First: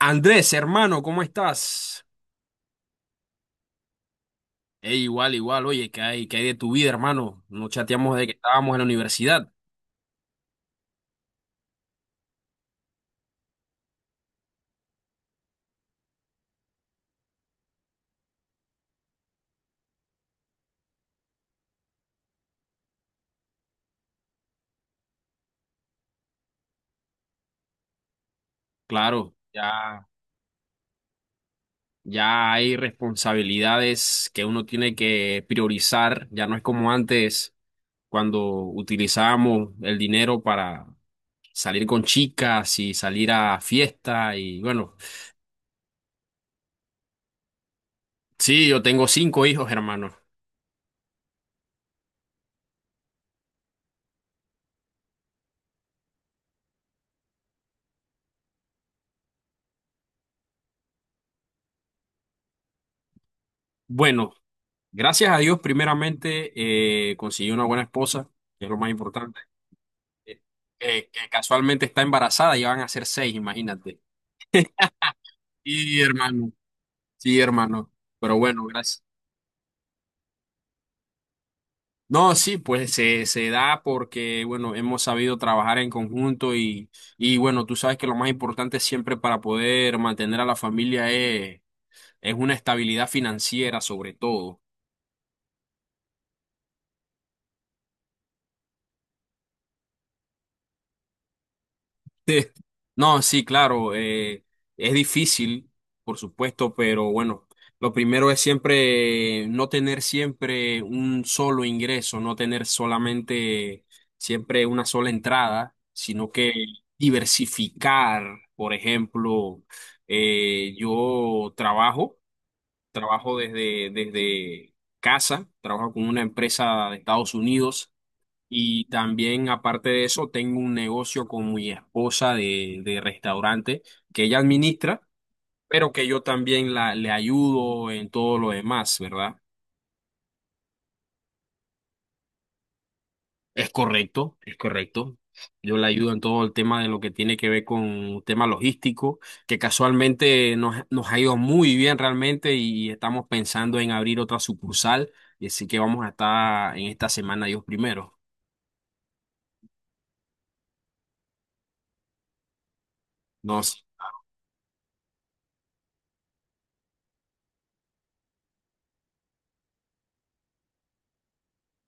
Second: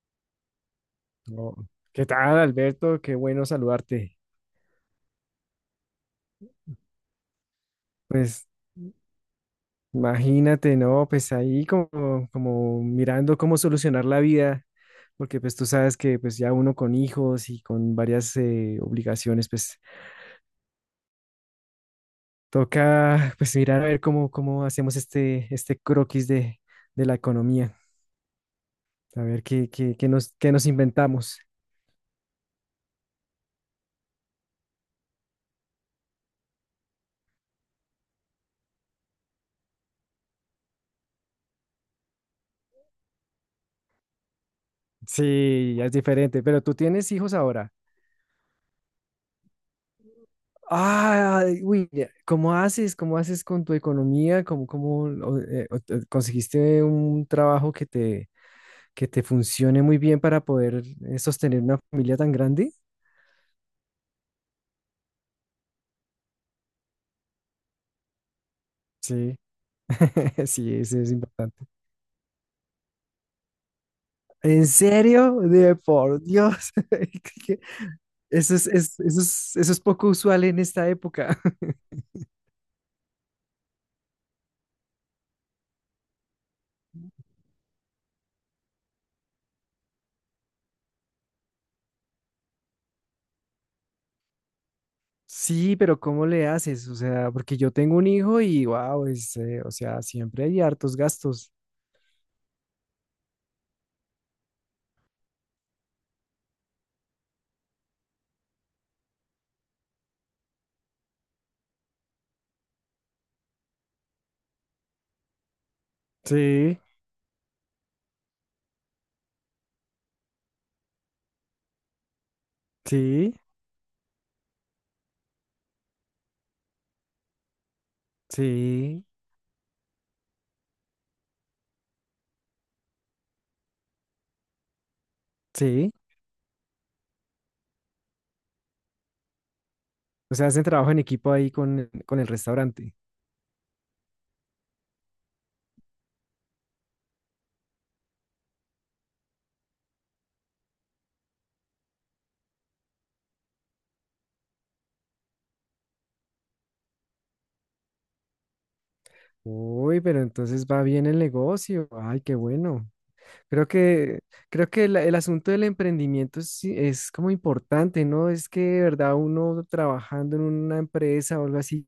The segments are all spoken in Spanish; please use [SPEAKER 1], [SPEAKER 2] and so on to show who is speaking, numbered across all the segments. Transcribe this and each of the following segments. [SPEAKER 1] Andrés, hermano, ¿cómo
[SPEAKER 2] No.
[SPEAKER 1] estás?
[SPEAKER 2] ¿Qué tal, Alberto? Qué bueno saludarte.
[SPEAKER 1] Ey, igual, igual, oye, ¿qué hay de tu vida, hermano? No chateamos de que
[SPEAKER 2] Pues
[SPEAKER 1] estábamos en la universidad.
[SPEAKER 2] imagínate, ¿no? Pues ahí como mirando cómo solucionar la vida, porque pues tú sabes que pues ya uno con hijos y con varias obligaciones, pues toca pues mirar a ver cómo, cómo hacemos este croquis de la economía, a
[SPEAKER 1] Claro,
[SPEAKER 2] ver
[SPEAKER 1] ya,
[SPEAKER 2] qué nos inventamos.
[SPEAKER 1] ya hay responsabilidades que uno tiene que priorizar. Ya no es como antes, cuando utilizábamos el dinero para salir con chicas y salir a fiesta. Y bueno,
[SPEAKER 2] Sí, ya es diferente, pero tú tienes hijos ahora.
[SPEAKER 1] sí, yo tengo cinco hijos, hermano.
[SPEAKER 2] Ah, uy, ya, ¿cómo haces? ¿Cómo haces con tu economía? ¿ Conseguiste un trabajo que te funcione muy bien para poder sostener una familia tan grande?
[SPEAKER 1] Bueno, gracias a Dios, primeramente, conseguí una buena esposa, que es lo más
[SPEAKER 2] Sí,
[SPEAKER 1] importante. eh,
[SPEAKER 2] sí, eso es
[SPEAKER 1] que
[SPEAKER 2] importante.
[SPEAKER 1] casualmente está embarazada y van a ser seis, imagínate.
[SPEAKER 2] ¿En serio? De
[SPEAKER 1] Sí,
[SPEAKER 2] por
[SPEAKER 1] hermano,
[SPEAKER 2] Dios.
[SPEAKER 1] sí,
[SPEAKER 2] ¿Qué?
[SPEAKER 1] hermano. Pero bueno, gracias.
[SPEAKER 2] Eso es, eso es poco usual en esta época.
[SPEAKER 1] No, sí, pues se da porque, bueno, hemos sabido trabajar en conjunto y bueno, tú sabes que lo más importante siempre para poder mantener a la familia es una estabilidad financiera sobre todo.
[SPEAKER 2] Sí, pero ¿cómo le haces? O sea, porque yo tengo un hijo y wow, es, o sea, siempre hay hartos gastos.
[SPEAKER 1] Sí. No, sí, claro, es difícil, por supuesto, pero bueno, lo primero es siempre no tener siempre un solo ingreso, no tener solamente siempre una sola entrada, sino que
[SPEAKER 2] Sí,
[SPEAKER 1] diversificar. Por ejemplo, yo trabajo,
[SPEAKER 2] sí.
[SPEAKER 1] trabajo desde casa, trabajo con una empresa de Estados Unidos y
[SPEAKER 2] Sí,
[SPEAKER 1] también, aparte de eso, tengo un negocio con mi esposa de restaurante que ella administra, pero
[SPEAKER 2] sí.
[SPEAKER 1] que yo también le ayudo en todo lo demás, ¿verdad?
[SPEAKER 2] O sea, hacen trabajo en equipo ahí con el restaurante.
[SPEAKER 1] Es correcto, es correcto. Yo le ayudo en todo el tema de lo que tiene que ver con tema logístico, que casualmente nos ha ido muy bien realmente y estamos pensando en abrir otra sucursal, y así que vamos a estar en esta semana Dios primero.
[SPEAKER 2] Uy, pero entonces va bien el negocio. Ay, qué bueno. Creo
[SPEAKER 1] Nos,
[SPEAKER 2] que, creo que el asunto del emprendimiento es como importante, ¿no? Es que de verdad uno trabajando en una empresa o algo así,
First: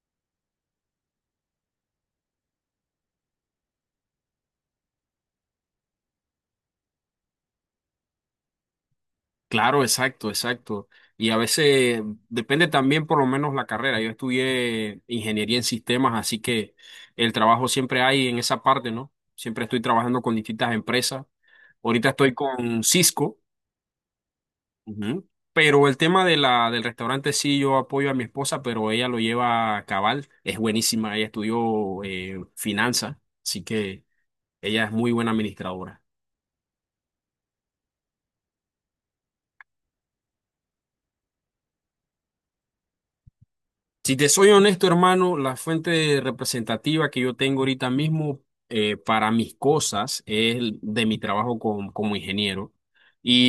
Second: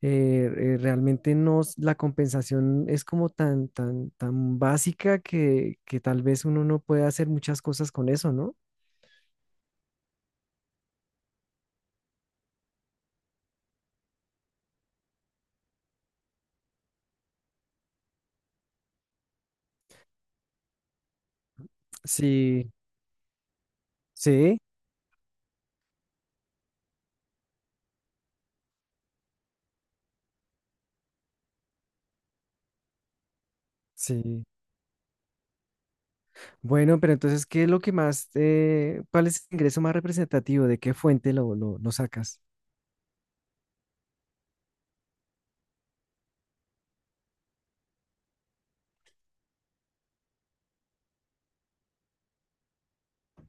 [SPEAKER 2] realmente no, la compensación es como tan básica que tal vez uno no puede hacer muchas cosas con eso, ¿no?
[SPEAKER 1] Claro, exacto, exacto. Y a veces depende también por lo menos la carrera. Yo estudié ingeniería en sistemas, así que el trabajo siempre hay en esa parte, ¿no? Siempre estoy trabajando con distintas empresas. Ahorita estoy
[SPEAKER 2] Sí,
[SPEAKER 1] con Cisco,
[SPEAKER 2] sí,
[SPEAKER 1] ujú, pero el tema de del restaurante sí, yo apoyo a mi esposa, pero ella lo lleva a cabal. Es buenísima, ella estudió finanzas, así que
[SPEAKER 2] sí.
[SPEAKER 1] ella es muy buena administradora.
[SPEAKER 2] Bueno, pero entonces, ¿qué es lo que más, cuál es el ingreso más representativo? ¿De qué fuente lo sacas?
[SPEAKER 1] Si te soy honesto, hermano, la fuente representativa que yo tengo ahorita mismo para mis cosas es el de mi trabajo como ingeniero.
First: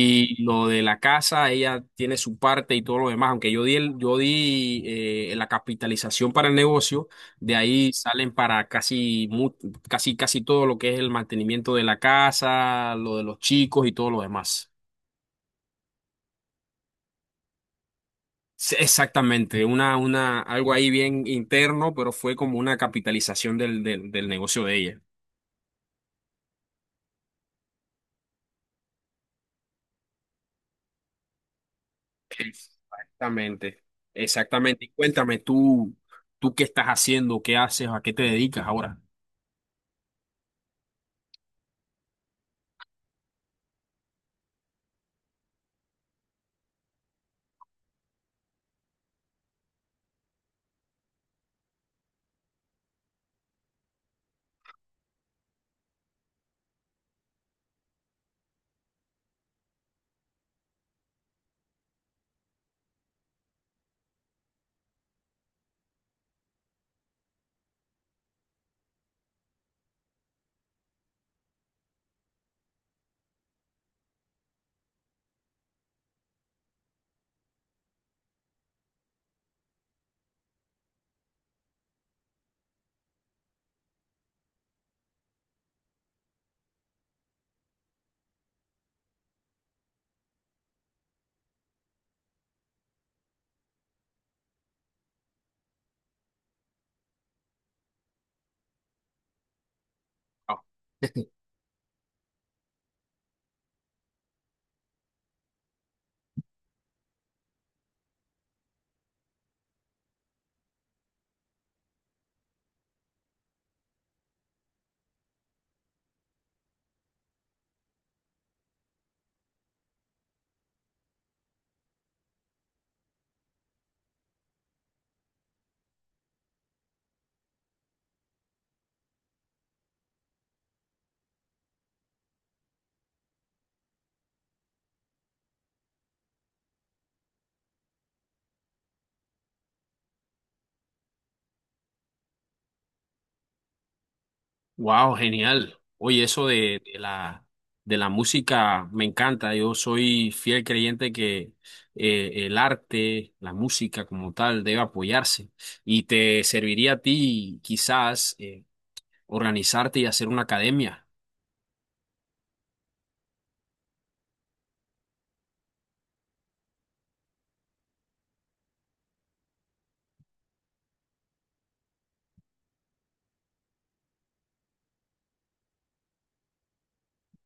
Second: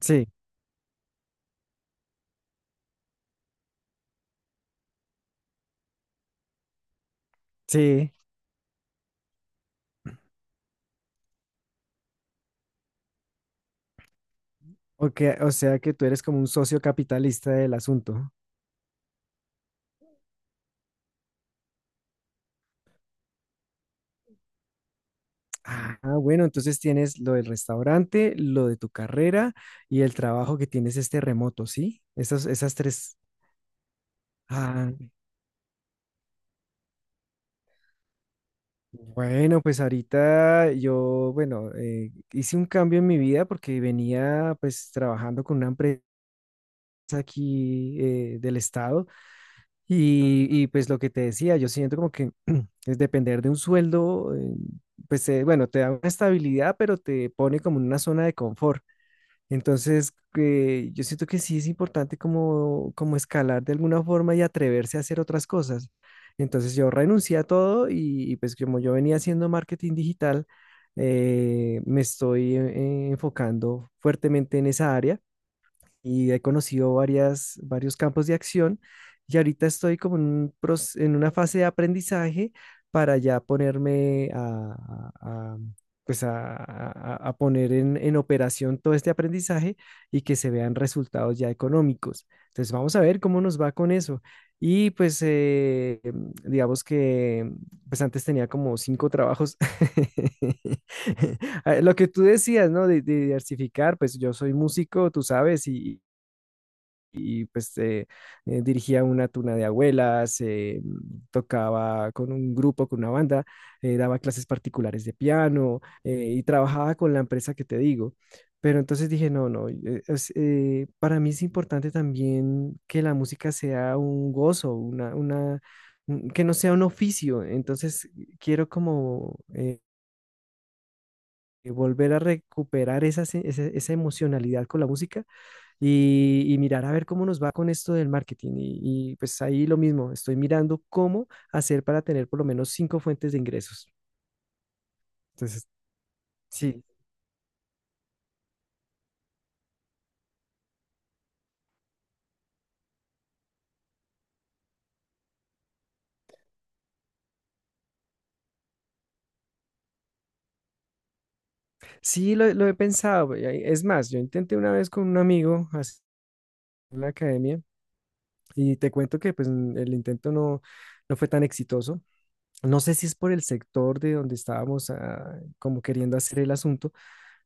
[SPEAKER 2] Sí,
[SPEAKER 1] lo de la casa, ella tiene su parte y todo lo demás. Aunque yo di la capitalización para el negocio, de ahí
[SPEAKER 2] sí.
[SPEAKER 1] salen para casi todo lo que es el mantenimiento de la casa, lo de los chicos y todo lo demás.
[SPEAKER 2] O, o sea que tú eres como un socio capitalista del asunto.
[SPEAKER 1] Sí, exactamente, algo ahí bien interno, pero fue como una capitalización del negocio de ella.
[SPEAKER 2] Ah, bueno, entonces tienes lo del restaurante, lo de tu carrera y el trabajo que tienes este remoto, ¿sí? Esas, esas tres.
[SPEAKER 1] Exactamente, exactamente. Y
[SPEAKER 2] Ah,
[SPEAKER 1] cuéntame tú, tú qué estás haciendo, qué haces, a qué te dedicas ahora.
[SPEAKER 2] bueno, pues ahorita yo, bueno, hice un cambio en mi vida porque venía pues trabajando con una empresa aquí del estado. Y, y pues lo que te decía, yo siento como que es depender de un sueldo, pues bueno, te da una estabilidad, pero te pone como en una zona de confort. Entonces, que yo siento que sí es importante como, como escalar de alguna forma y atreverse a hacer otras cosas. Entonces yo renuncié a todo y pues como yo venía haciendo marketing digital, me estoy enfocando fuertemente en esa área y he conocido varios campos de acción y ahorita estoy como en, en una fase de aprendizaje para ya ponerme a pues a poner en operación todo este aprendizaje y que se vean resultados ya económicos. Entonces vamos a ver cómo nos va con eso. Y pues digamos que pues antes tenía como cinco trabajos. Ah, lo que tú decías, ¿no? De diversificar, pues yo soy músico, tú sabes, y pues dirigía una tuna de abuelas, tocaba con un grupo, con una banda, daba clases particulares de piano y trabajaba con la empresa que te digo. Pero entonces dije, no, no, para mí es importante también que la música sea un gozo, que no sea un oficio. Entonces quiero como volver a recuperar esa, se- esa esa emocionalidad con la música y mirar a ver cómo nos va con esto del marketing. Y, y pues ahí lo mismo, estoy mirando cómo hacer para tener por lo menos cinco fuentes de ingresos.
[SPEAKER 1] Wow,
[SPEAKER 2] Entonces,
[SPEAKER 1] genial. Oye, eso de,
[SPEAKER 2] sí,
[SPEAKER 1] de la, de la música me encanta. Yo soy fiel creyente que el arte, la música como tal, debe apoyarse. Y te serviría a ti quizás organizarte y hacer una academia.
[SPEAKER 2] sí lo he pensado. Y es más, yo intenté una vez con un amigo hacer la academia y te cuento que pues el intento no fue tan exitoso. No sé si es por el sector de donde estábamos ah, como queriendo hacer el asunto.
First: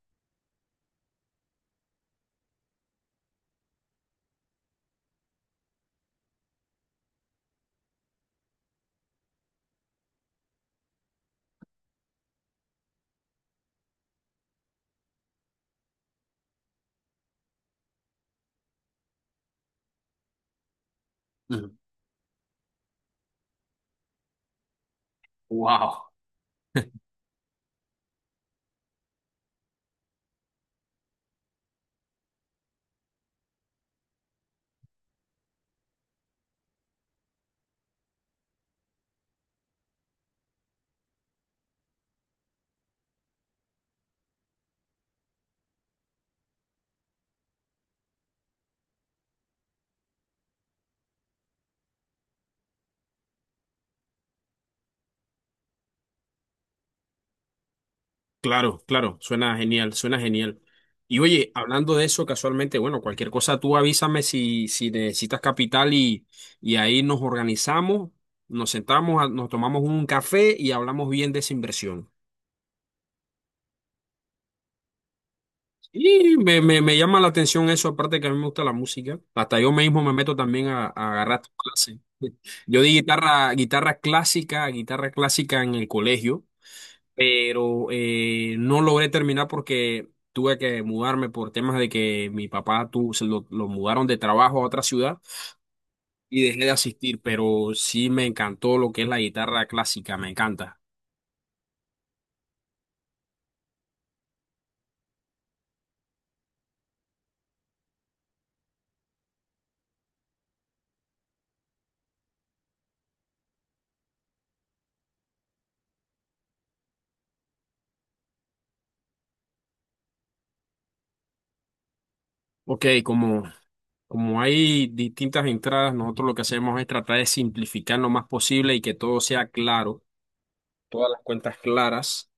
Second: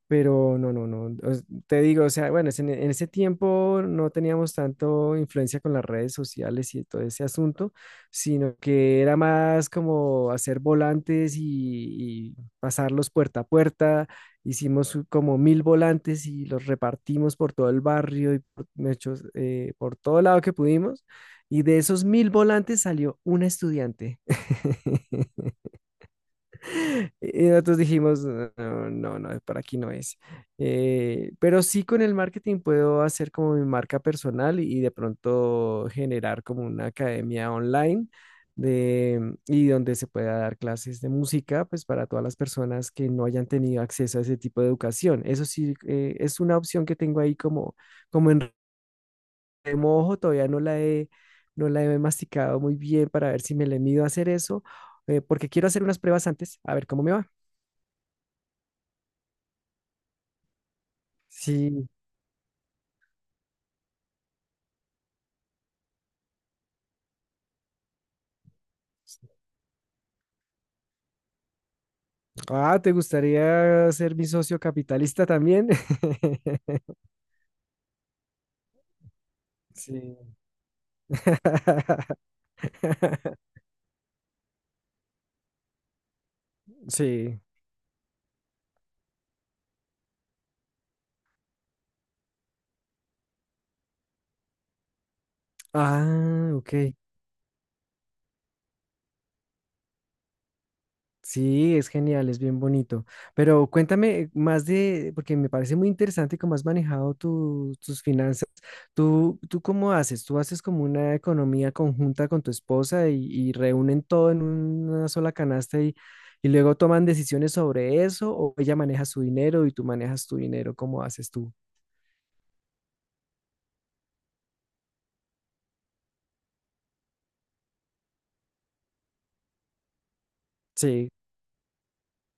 [SPEAKER 2] Pero no, no, no. Te digo, o sea, bueno, es en ese tiempo no teníamos tanto influencia con las redes sociales y todo ese asunto, sino que era más como hacer volantes y pasarlos puerta a puerta. Hicimos como 1.000 volantes y los repartimos por todo el barrio y por, de hecho, por todo lado que pudimos. Y de esos 1.000 volantes salió una estudiante.
[SPEAKER 1] Wow.
[SPEAKER 2] Y nosotros dijimos, no, no, no, para aquí no es. Pero sí con el marketing puedo hacer como mi marca personal y de pronto generar como una academia online y donde se pueda dar clases de música, pues para todas las personas que no hayan tenido acceso a ese tipo de educación. Eso sí, es una opción que tengo ahí como, como en remojo, todavía no la he masticado muy bien para ver si me le mido a hacer eso, porque quiero hacer unas pruebas antes, a ver cómo me va.
[SPEAKER 1] Claro, claro, suena genial, suena genial. Y oye,
[SPEAKER 2] Sí.
[SPEAKER 1] hablando de eso, casualmente, bueno, cualquier cosa tú avísame si, si necesitas capital y ahí nos organizamos, nos sentamos, nos tomamos un café y hablamos bien de esa inversión.
[SPEAKER 2] Ah, ¿te gustaría ser mi socio capitalista también?
[SPEAKER 1] Y me, me, me llama la atención eso, aparte que a mí me gusta la música. Hasta yo mismo me
[SPEAKER 2] Sí.
[SPEAKER 1] meto también a, agarrar clases. Yo di guitarra clásica en el colegio.
[SPEAKER 2] Sí.
[SPEAKER 1] Pero no logré terminar porque tuve que mudarme por temas de que mi papá lo mudaron de trabajo a otra ciudad y
[SPEAKER 2] Ah,
[SPEAKER 1] dejé de
[SPEAKER 2] ok.
[SPEAKER 1] asistir, pero sí me encantó lo que es la guitarra clásica, me encanta.
[SPEAKER 2] Sí, es genial, es bien bonito. Pero cuéntame más de, porque me parece muy interesante cómo has manejado tus finanzas. ¿Tú, tú cómo haces? ¿Tú haces como una economía conjunta con tu esposa y reúnen todo en una sola canasta y luego toman decisiones sobre eso? ¿O ella maneja su dinero y tú manejas tu dinero? ¿Cómo haces tú?
[SPEAKER 1] Ok, como hay distintas entradas, nosotros lo que hacemos es tratar de simplificar lo más posible y que todo sea claro,
[SPEAKER 2] Sí,
[SPEAKER 1] todas las cuentas claras,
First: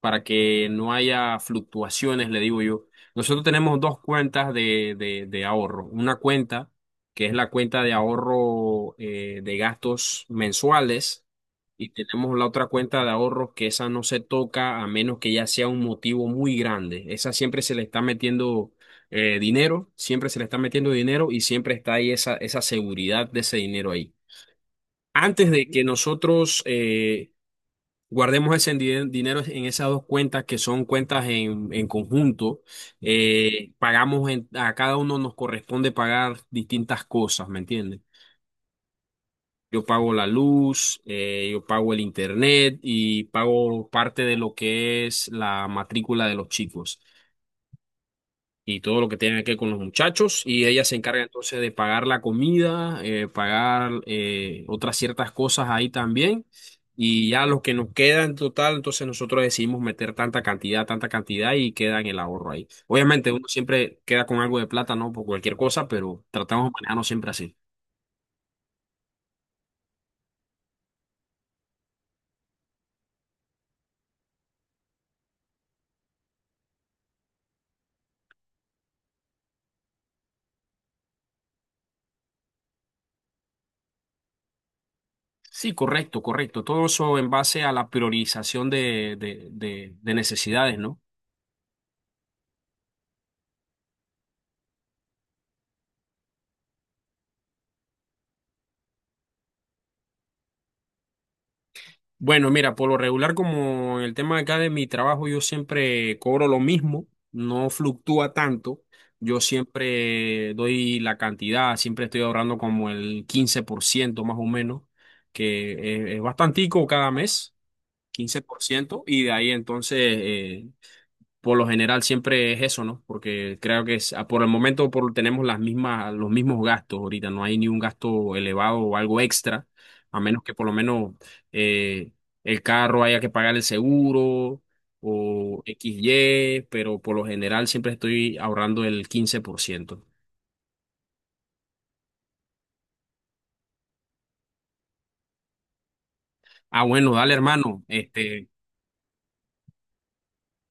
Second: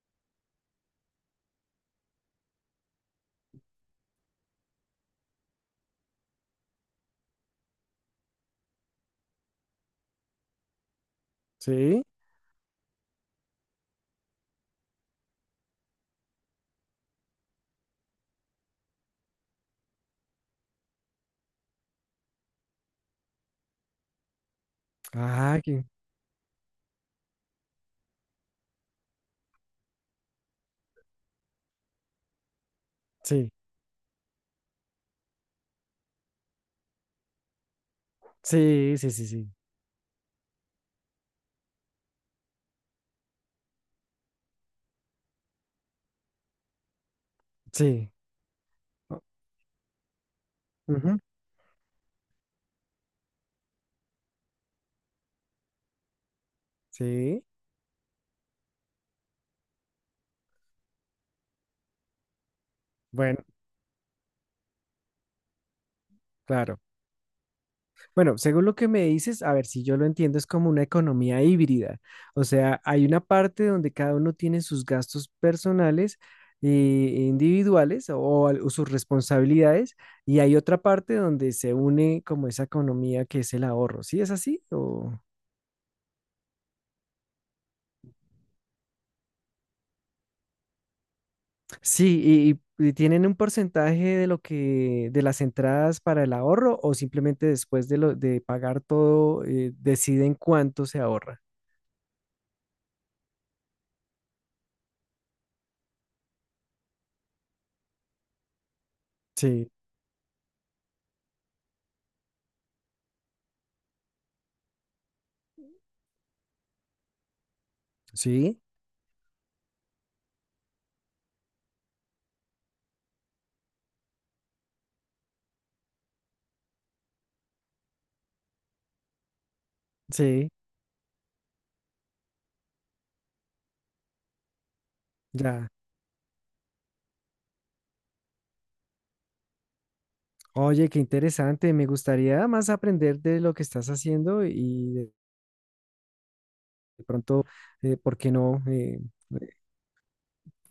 [SPEAKER 1] para que no haya fluctuaciones, le digo yo. Nosotros tenemos dos cuentas de ahorro. Una cuenta que es la cuenta de ahorro de gastos mensuales y
[SPEAKER 2] sí.
[SPEAKER 1] tenemos la otra cuenta de ahorro que esa no se toca a menos que ya sea un motivo muy grande. Esa siempre se le está metiendo dinero, siempre se le está metiendo dinero y siempre está ahí esa seguridad de ese dinero ahí. Antes
[SPEAKER 2] Ah,
[SPEAKER 1] de que nosotros guardemos ese dinero en esas dos cuentas que son cuentas en conjunto.
[SPEAKER 2] sí,
[SPEAKER 1] Pagamos a cada uno nos corresponde pagar distintas cosas, ¿me entiendes?
[SPEAKER 2] sí, sí, sí, sí,
[SPEAKER 1] Yo pago la luz, yo pago el internet y pago parte de lo que es la matrícula de los chicos
[SPEAKER 2] sí.
[SPEAKER 1] y todo lo que
[SPEAKER 2] o-
[SPEAKER 1] tiene que ver con los muchachos. Y ella se
[SPEAKER 2] Ujú.
[SPEAKER 1] encarga entonces de pagar la comida, pagar otras ciertas cosas ahí también. Y ya
[SPEAKER 2] Sí,
[SPEAKER 1] lo que nos queda en total, entonces nosotros decidimos meter tanta cantidad y queda en el ahorro ahí. Obviamente
[SPEAKER 2] bueno,
[SPEAKER 1] uno siempre queda con algo de plata, ¿no? Por cualquier cosa, pero tratamos de
[SPEAKER 2] claro.
[SPEAKER 1] manejarnos siempre así.
[SPEAKER 2] Bueno, según lo que me dices, a ver si yo lo entiendo, es como una economía híbrida. O sea, hay una parte donde cada uno tiene sus gastos personales e individuales o, o sus responsabilidades y hay otra parte donde se une como esa economía que es el ahorro. ¿Sí es así? O...
[SPEAKER 1] Sí, correcto, correcto. Todo eso en base a la priorización de necesidades, ¿no?
[SPEAKER 2] Sí, y tienen un porcentaje de lo que de las entradas para el ahorro o simplemente después de lo de pagar todo deciden cuánto se ahorra.
[SPEAKER 1] Bueno, mira, por lo regular, como en el tema acá de mi trabajo, yo siempre cobro lo mismo, no fluctúa tanto. Yo
[SPEAKER 2] Sí,
[SPEAKER 1] siempre doy la cantidad, siempre estoy ahorrando como el 15% más o menos, que es bastantico cada mes, quince
[SPEAKER 2] sí,
[SPEAKER 1] por ciento, y de ahí entonces por lo general siempre es eso, ¿no? Porque creo que por el momento tenemos los mismos gastos ahorita, no hay ni un gasto elevado o algo extra, a menos
[SPEAKER 2] sí,
[SPEAKER 1] que por lo menos eh, el carro haya que pagar el seguro o
[SPEAKER 2] ya.
[SPEAKER 1] x y pero por lo general siempre estoy ahorrando el 15%.
[SPEAKER 2] Oye, qué interesante. Me gustaría más aprender de lo que estás haciendo y
[SPEAKER 1] Ah,
[SPEAKER 2] de
[SPEAKER 1] bueno, dale,
[SPEAKER 2] pronto,
[SPEAKER 1] hermano.
[SPEAKER 2] ¿por qué
[SPEAKER 1] Este,
[SPEAKER 2] no? Eh,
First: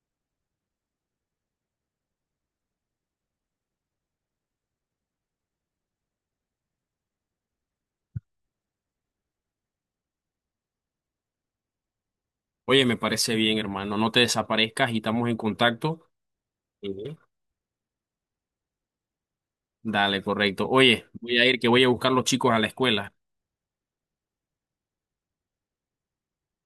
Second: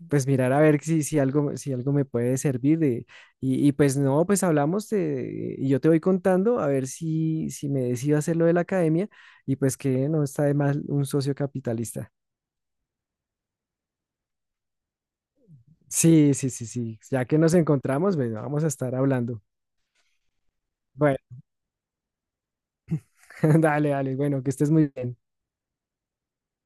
[SPEAKER 2] pues mirar a ver si, si algo, si algo me puede servir. Y, y pues no, y yo te voy contando a ver si, si me decido hacer lo de la academia y pues que no está de más un socio capitalista.
[SPEAKER 1] oye, me parece bien, hermano. No te desaparezcas y estamos en contacto.
[SPEAKER 2] Sí, sí, sí, sí.
[SPEAKER 1] Ujú.
[SPEAKER 2] Ya que nos encontramos, bueno, vamos a estar hablando.
[SPEAKER 1] Dale, correcto. Oye,
[SPEAKER 2] Bueno,
[SPEAKER 1] voy a ir que voy a buscar los chicos a la escuela.
[SPEAKER 2] dale, dale. Bueno, que estés muy bien.